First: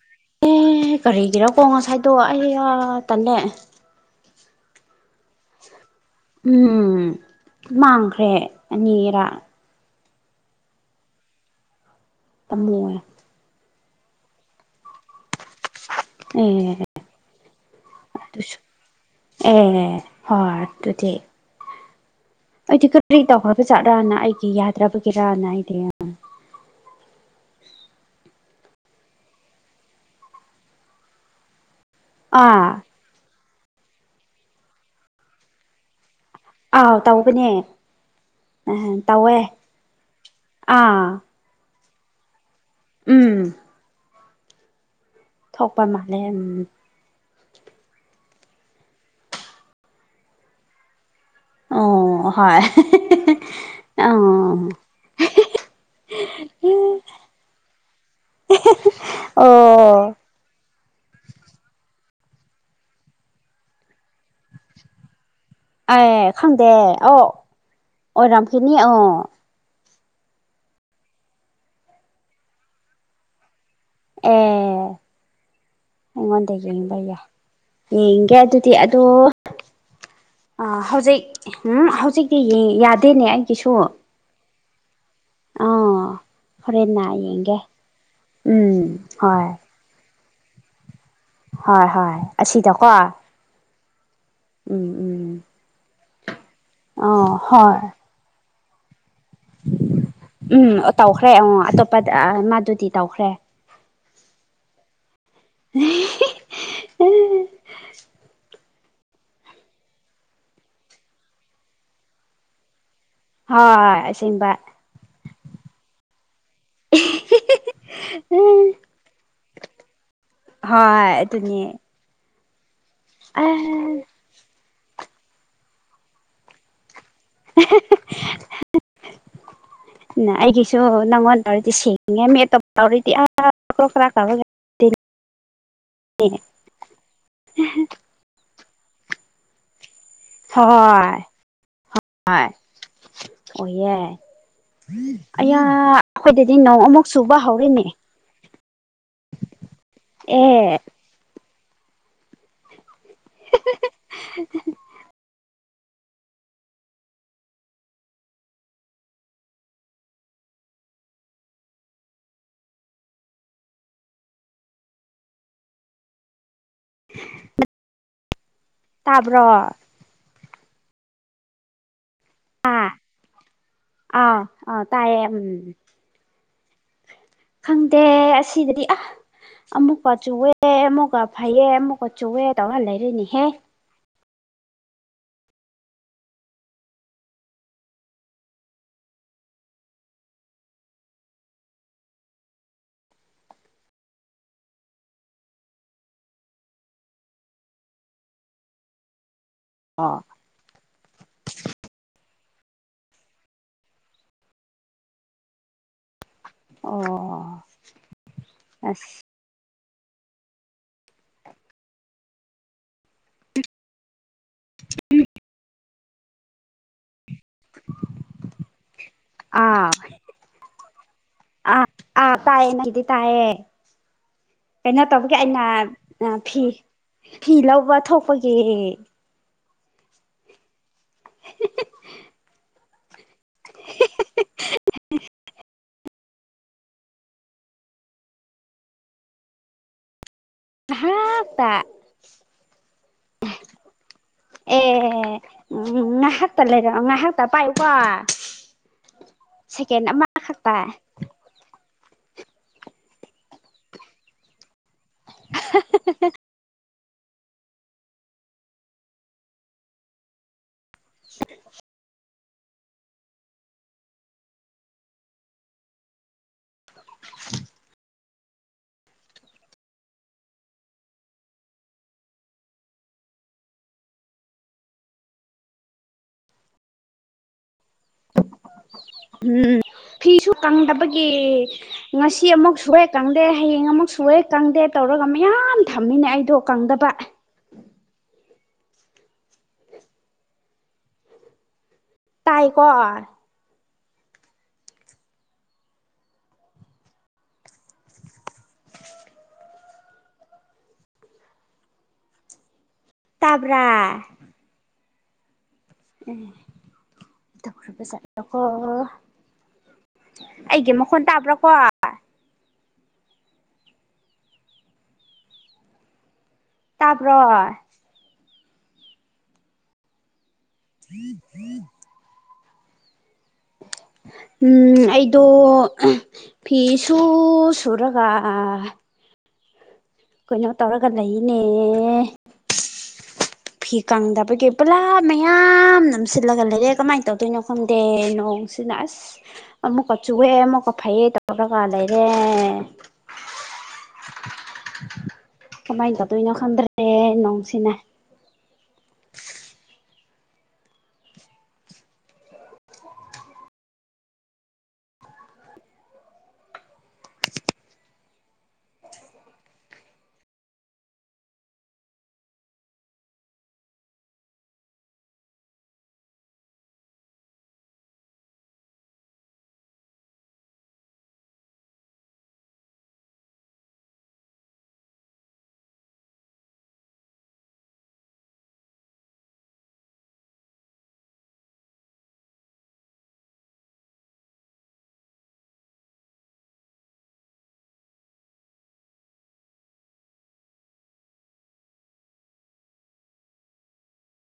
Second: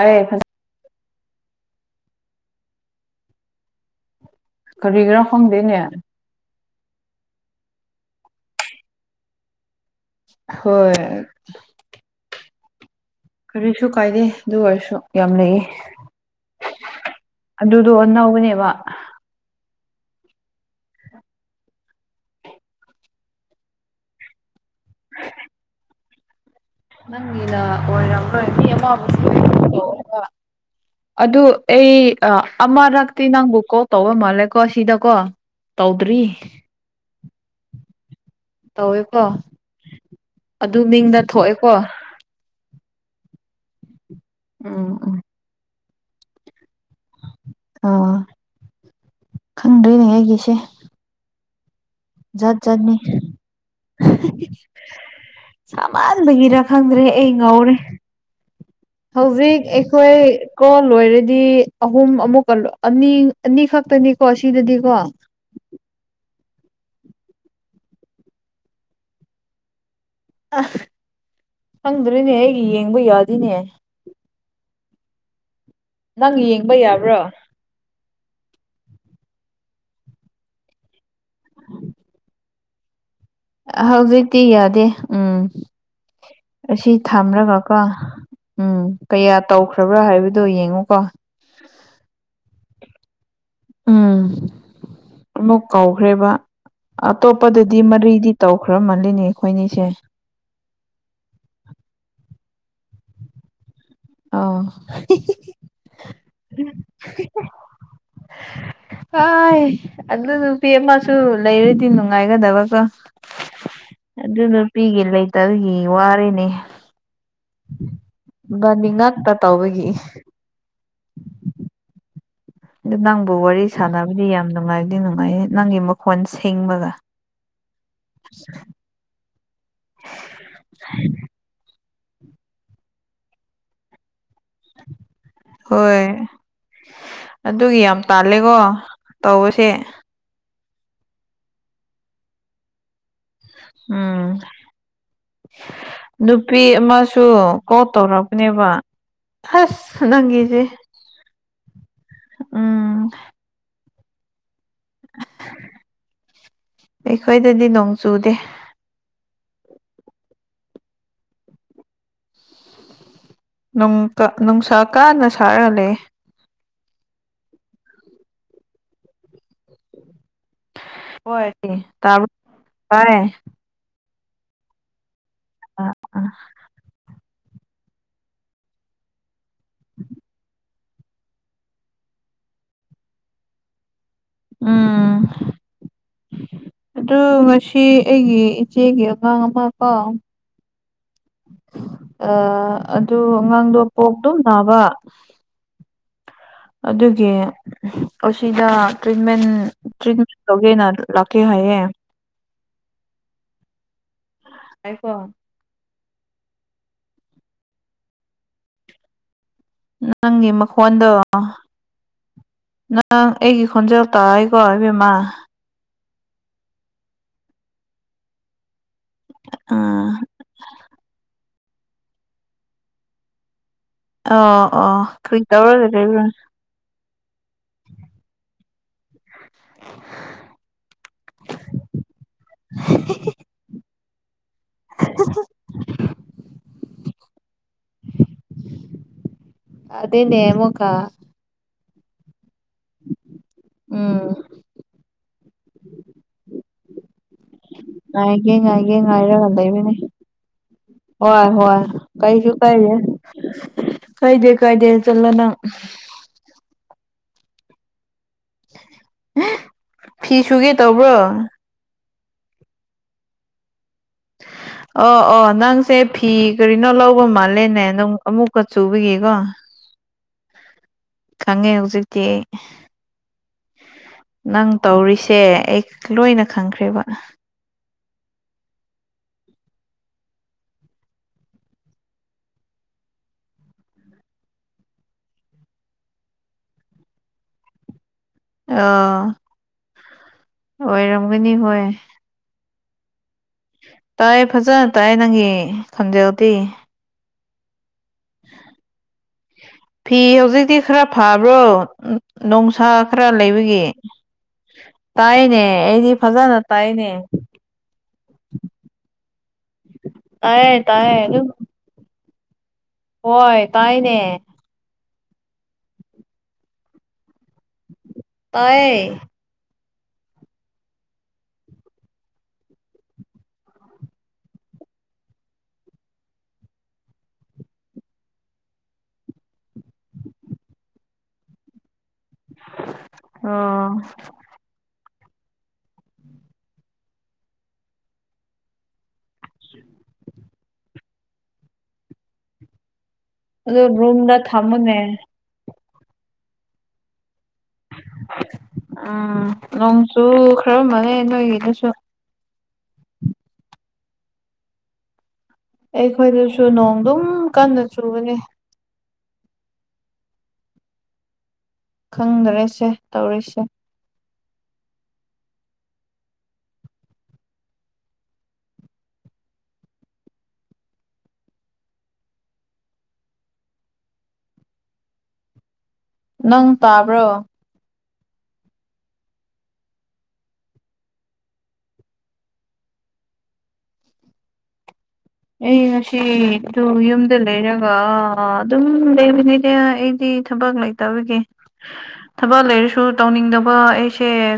ꯑꯌꯦ ꯈꯖ ꯑꯦ ꯀꯔꯤꯒꯤꯔꯀꯣ ꯉꯁꯥꯏꯗꯣ ꯑꯩꯌꯥ ꯇꯜꯂꯦ ꯀꯔꯤꯔ ꯈꯪꯗꯦꯅꯦ ꯎꯝ ꯃꯥꯡꯈ꯭ꯔꯦ ꯑꯅꯤꯔꯥ ꯍꯣꯏ ꯇꯝꯃꯣꯌꯦ ꯀꯔꯤꯁꯨ ꯀꯥꯏꯗꯦ ꯗꯨ ꯑꯣꯏꯔꯁꯨ ꯌꯥꯝ ꯂꯩꯌꯦ ꯎꯝ ꯑꯗꯨꯗꯣ ꯗꯨꯁꯨ ꯑꯅꯧꯕꯅꯦꯕ ꯑꯦ ꯍꯣꯏ ꯗꯨ ꯗꯤ ꯑꯩꯗꯤ ꯀꯔꯤ ꯇꯧꯈ꯭ꯔꯕ ꯖꯥꯠꯔꯥꯅ ꯑꯩꯒꯤ ꯌꯥꯗ꯭ꯔꯕꯒꯤꯔꯅ ꯑꯩꯗꯤ ꯅꯪꯒꯤꯅ ꯑꯣꯏꯔꯝꯔꯣꯏ ꯃꯤ ꯑꯃ [unintelligible] ꯑꯗꯨ ꯑꯩ ꯑ ꯑꯥ ꯑꯃꯔꯛꯇꯤ ꯅꯪꯕꯨ ꯀꯣꯜ ꯇꯧꯕ ꯃꯥꯜꯂꯦꯀꯣ ꯁꯤꯗꯀꯣ ꯇꯧꯗ꯭ꯔꯤ ꯑꯥꯎ ꯇꯧꯕꯅꯦ ꯇꯧꯋꯦꯀꯣ ꯇꯧꯋꯦ ꯑꯗꯨ ꯑꯥ ꯃꯤꯡꯗ ꯊꯣꯛꯑꯦꯀꯣ ꯎꯝ ꯎꯝ ꯎꯝ ꯊꯣꯛꯄ ꯃꯥꯜꯂꯦꯝ ꯑꯥ ꯈꯪꯗ꯭ꯔꯦꯅꯦ ꯑꯩꯒꯤꯁꯦ ꯖꯥꯠ ꯑꯣ ꯖꯥꯠꯅꯤ ꯍꯣꯢ [unintelligible] ꯁꯃꯥꯟꯕꯒꯤꯔ ꯈꯪꯗ꯭ꯔꯦ ꯑꯩ ꯉꯧꯔꯦ ꯍꯧꯖꯤꯛ ꯑꯣ ꯑꯩꯈꯣꯏ ꯀꯣ ꯂꯣꯏꯔꯗꯤ ꯑꯍꯨꯝ ꯑꯃꯨꯛꯀ ꯂꯣ ꯑꯅꯤ ꯑꯅꯤ ꯈꯛꯇꯅꯤꯀꯣ ꯁꯤꯗꯗꯤꯀꯣ ꯑꯦ ꯈꯪꯗꯦ ꯑꯥꯎ ꯑꯣꯔꯝꯈꯤꯅꯤ ꯑꯣ ꯑ ꯈꯪꯗ꯭ꯔꯦꯅꯦ ꯑꯩꯒꯤ ꯌꯦꯡꯕ ꯌꯥꯗꯦꯅꯦ ꯑꯦ ꯅꯪ ꯑꯩꯉꯣꯟꯗ ꯌꯦꯡꯕ ꯌꯥꯕ꯭ꯔꯣ ꯌꯥꯏ ꯌꯦꯡꯒꯦ ꯑꯗꯨꯗꯤ ꯑꯗꯣ ꯑ ꯍꯧꯖꯤꯛ ꯍꯨꯝ ꯍꯧꯖꯤꯛꯇꯤ ꯌꯦ ꯌꯥꯗꯦꯅꯦ ꯑꯩ ꯑ ꯍꯧꯖꯤꯛꯇꯤ ꯌꯥꯗꯦ ꯎꯝ ꯑꯥ ꯑꯁꯤ ꯍꯣꯔꯦꯟꯅ ꯌꯦꯡꯒꯦ ꯊꯝꯔꯒꯀꯣ ꯎꯝ ꯀꯌꯥ ꯇꯧ ꯔꯕ꯭ꯔꯥ ꯍꯥꯏꯕꯗꯨ ꯌꯦꯡꯉꯨꯀꯣ ꯍꯣꯏ ꯍꯣꯏ ꯑꯁꯤꯗꯀꯣ ꯎꯝ ꯎꯝ ꯎꯝ ꯑꯃꯨꯛ ꯀꯧꯈ꯭ꯔꯦꯕ ꯑꯣ ꯑꯇꯣꯞꯄꯗꯗꯤ ꯍꯣꯏ ꯃꯔꯤꯗꯤ ꯇꯧꯈ꯭ꯔ ꯃꯥꯜꯂꯤꯅꯤ ꯑꯩꯈꯣꯏꯅꯤꯁꯦ ꯎꯝ ꯑ ꯇꯧꯈ꯭ꯔꯦ ꯉꯣ ꯑꯇꯣꯞꯄ ꯑ ꯃꯥꯗꯨꯗꯤ ꯇꯧꯈ꯭ꯔꯦ ꯑ [unintelligible] ꯑꯣꯏ ꯑꯗꯨ ꯅꯨꯄꯤ ꯑꯃꯥꯁꯨ ꯂꯩꯔꯗꯤ ꯅꯨꯡꯉꯥꯏꯒꯗꯕꯀꯣ ꯍꯣꯏ ꯑꯗꯨ ꯑꯁꯦꯡꯕ ꯅꯨꯄꯤꯒꯤ ꯂꯩꯇꯕꯒꯤ ꯋꯥꯔꯦꯅꯦ ꯕꯥꯅꯤ ꯉꯥꯛꯇ ꯇꯧꯕꯒꯤ ꯍꯥ ꯑꯗꯨꯅꯦ ꯑꯗꯨ ꯅꯪꯕꯨ ꯑ ꯋꯥꯔꯤ ꯁꯥꯟꯅꯕꯗꯤ ꯌꯥꯝ ꯅꯨꯡꯉꯥꯏꯗꯤ ꯅꯨꯡꯉꯥꯏ ꯅꯪꯒꯤ ꯃꯈꯣꯟ ꯁꯦꯡ ꯕꯒ [unintelligible] ꯎ [inaudible] ꯑꯩꯒꯤꯁꯨ ꯅꯪꯉꯣꯟ ꯇꯧꯔꯗꯤ ꯁꯤ [inaudible] ꯍꯣꯏ ꯑꯗꯨꯒꯤ ꯌꯥꯝ ꯇꯥꯜꯂꯦꯀꯣ ꯇꯧꯕꯁꯦ ꯍꯣꯏ ꯍꯣꯏ ꯎꯝ ꯑꯌꯥ ꯑꯩꯈꯣꯏꯗꯗꯤ ꯅꯨꯄꯤ ꯅꯣꯡ ꯑꯃꯨꯛ ꯑꯃꯁꯨ ꯆꯨꯕ ꯍꯧꯔꯦꯅꯦ ꯀꯣꯜ ꯇꯧꯔꯛꯄꯅꯦꯕ ꯑꯁ ꯅꯪꯒꯤꯖꯤ ꯑꯦ ꯎꯝ [unintelligible] ꯑꯩꯈꯣꯏꯗꯗꯤ ꯅꯣꯡ ꯆꯨꯗꯦ ꯅꯨꯡ ꯇ ꯅꯨꯡꯁꯥ ꯀꯥꯟꯅ ꯁꯥꯔ ꯂꯩꯌꯦ ꯇꯥꯕ꯭ꯔꯣ ꯍꯣ [unintelligible] ꯑꯥ ꯑꯧ ꯑ ꯇꯥꯏꯌꯦ ꯎꯝ ꯑ [unintelligible] ꯈꯪꯗꯦ ꯑꯁꯤꯗꯗꯤ ꯑ ꯑꯃꯨꯛꯀꯆꯨꯋꯦ ꯑꯦ ꯑꯃꯨꯛꯀ ꯐꯩꯌꯦ ꯑꯃꯨꯛꯀ ꯆꯨꯋꯦ ꯇꯧꯔ ꯂꯩꯔꯤꯅꯤꯍꯦ ꯎꯝ ꯑꯗꯨ ꯃꯁꯤ ꯑꯩꯒꯤ ꯏꯆꯦꯒꯤ ꯑꯉꯥꯡ ꯑꯃ ꯀꯣ ꯑ ꯑꯗꯨ ꯑꯉꯥꯡꯗꯣ ꯄꯣꯛꯇꯣ ꯅꯥꯕ ꯑꯗꯨꯒꯤ ꯑꯁꯤꯗ ꯇ꯭ꯔꯤꯠꯃꯦꯟ ꯑꯣ ꯇꯧꯒꯦꯅ ꯂꯥꯛꯀꯦ ꯍꯥꯏꯌꯦ ꯑꯩꯀꯣ ꯑꯣ ꯑꯁ ꯅꯪꯒꯤ ꯃꯈꯣꯟꯗꯣ ꯅꯪ ꯑꯩꯒꯤ ꯈꯣꯟꯖꯦꯜ ꯇꯥꯏ ꯀꯣ ꯏꯕꯦꯝꯃꯥ ꯑꯥ ꯍ ꯑꯥ ꯑꯥ ꯇꯥꯏꯌꯦ ꯅꯪꯗꯤ ꯇꯥꯏꯌꯦ ꯑꯣ ꯑꯣ ꯀꯩꯅꯣ ꯇꯧꯕꯒꯤ ꯀꯔꯤ ꯑꯩꯅ ꯇꯧꯔꯒ ꯂꯩꯕ꯭ꯔꯥ ꯐꯤ ꯐꯤ ꯂꯧꯕ ꯊꯣꯛꯄꯒꯤ [unintelligible] [unintelligible] ꯑꯗꯨꯏꯅꯦ ꯑꯃꯣꯛꯀ ꯉꯥꯏꯍꯥꯛꯇ ꯎꯝ ꯑꯦ ꯎꯝ ꯉꯥꯏꯍꯥꯛꯇ ꯂꯩꯔ ꯉꯥꯏꯍꯥꯛꯇ ꯄꯥꯏꯌꯨꯀꯣ ꯍꯥꯏꯔꯒꯥ ꯂꯩꯕꯅꯦ ꯁꯦꯀꯦꯟ ꯑꯃꯈꯛꯇ ꯍꯣꯏ ꯍꯣꯏ ꯀꯩꯁꯨꯀꯥꯏꯗꯦ ꯀꯥꯏꯗꯦ ꯀꯥꯏꯗꯦ ꯆꯠꯂꯣ ꯅꯪ [unintelligible] ꯐꯤ ꯁꯨꯒꯦ ꯇꯧꯕ꯭ꯔꯣ ꯑꯣ ꯑꯣ ꯅꯪꯁꯦ ꯐꯤ ꯀꯔꯤꯅꯣ ꯂꯧꯕ ꯃꯥꯜꯂꯦꯅꯦ ꯅꯪ ꯑꯃꯨꯛ ꯈꯨꯠ ꯆꯨꯕꯥꯒꯤꯒꯣ ꯈꯪꯉꯦ ꯍꯧꯖꯤꯛꯇꯤ ꯅꯪ ꯇꯧꯔꯤꯁꯦ ꯑꯩ ꯂꯣꯏꯅ ꯈꯪꯈ꯭ꯔꯦꯕ [inaudible] ꯎꯝ ꯐꯤꯁꯨ ꯀꯪꯗꯕꯒꯤ ꯉꯁꯤ ꯑꯃꯨꯛ ꯁꯨꯔꯦ ꯀꯪꯗꯦ ꯍꯌꯦꯡ ꯑꯃꯨꯛ ꯁꯨꯔꯦ ꯀꯪꯗꯦ ꯇꯧꯔꯒ ꯃꯌꯥꯝ ꯊꯝꯃꯤꯅꯦ ꯑꯩꯗꯣ ꯀꯪꯗꯕ ꯑꯥ ꯑꯣꯏꯔꯝꯒꯅꯤ ꯍꯣꯏ ꯇꯥꯏꯀꯣ ꯇꯥꯏꯌꯦ ꯐꯖꯅ ꯇꯥꯏꯌꯦ ꯅꯪꯒꯤ ꯈꯣꯟꯖꯦꯜꯗꯤ ꯐꯤ ꯍꯧꯖꯤꯛꯇꯤ ꯈꯔꯥ ꯐꯥꯕ꯭ꯔꯣ ꯅꯨꯡꯁꯥ ꯈꯔ ꯂꯩꯕꯒꯤ ꯇꯥꯏꯌꯦꯅꯦ ꯇꯧꯔꯒꯥ ꯆꯠꯂꯣꯀꯣ ꯇꯥꯏꯌꯦ ꯑꯩꯒꯤ ꯃꯈꯣꯟ ꯇꯥꯏꯌꯦ ꯑꯗꯨꯝ ꯇꯥꯕ꯭ꯔꯥꯀꯣ ꯍꯣꯏ ꯇꯥꯏꯌꯦꯅꯦ ꯇꯥꯕ꯭ꯔꯣ ꯇꯥꯏꯌꯦ [unintelligible] ꯎꯝ ꯑꯩꯗꯣ ꯐꯤꯁꯨ ꯁꯨꯔꯒꯥ ꯀꯩꯅꯣ ꯇꯧꯔꯒ ꯂꯩꯅꯦ [unintelligible] ꯐꯤ ꯀꯪꯗꯕꯒꯤ ꯄꯨꯂꯥꯞ ꯃꯌꯥꯝ ꯅꯝꯁꯤꯜꯂꯒ ꯂꯩꯔꯦ ꯀꯃꯥꯏꯅ ꯇꯧꯗꯣꯏꯅꯣ ꯈꯪꯗꯦ ꯅꯣꯡꯁꯤꯅ ꯑꯁ ꯑꯃꯨꯛꯀ ꯆꯨꯋꯦ ꯑꯃꯨꯛꯀ ꯐꯩꯌꯦ ꯇꯧꯔꯒ ꯂꯩꯔꯦ ꯑꯗꯨ ꯔꯨꯝꯗ ꯊꯝꯃꯨ ꯅꯦ ꯀꯃꯥꯏꯟ ꯇꯧꯗꯣꯏꯅꯣ ꯈꯪꯗ꯭ꯔꯦ ꯅꯣꯡꯁꯤꯅ ꯑꯥ ꯅꯣꯡꯁꯨ ꯈꯔ ꯃꯪꯉꯦ ꯅꯣꯏꯒꯤꯗꯁꯨ ꯑꯩꯈꯣꯏꯗꯨꯁꯨ ꯅꯣꯡ ꯗꯨꯝ ꯀꯟꯅ ꯆꯨꯕꯅꯦ ꯈꯪꯗꯔꯦꯁꯦ ꯇꯧꯔꯤꯁꯦ ꯅꯪ ꯇꯥꯕ꯭ꯔꯣ ꯑꯩ ꯉꯁꯤ ꯗꯨ ꯌꯨꯝꯗ ꯂꯩꯔꯒꯥ ꯑꯗꯨꯝ ꯂꯩꯕꯅꯤꯗ ꯑꯩꯗꯤ ꯊꯕꯛ ꯂꯩ ꯇꯧꯕꯒꯤ ꯊꯕꯛ ꯂꯩꯔꯁꯨ ꯇꯧꯅꯤꯡꯗꯕ ꯑꯩꯁꯦ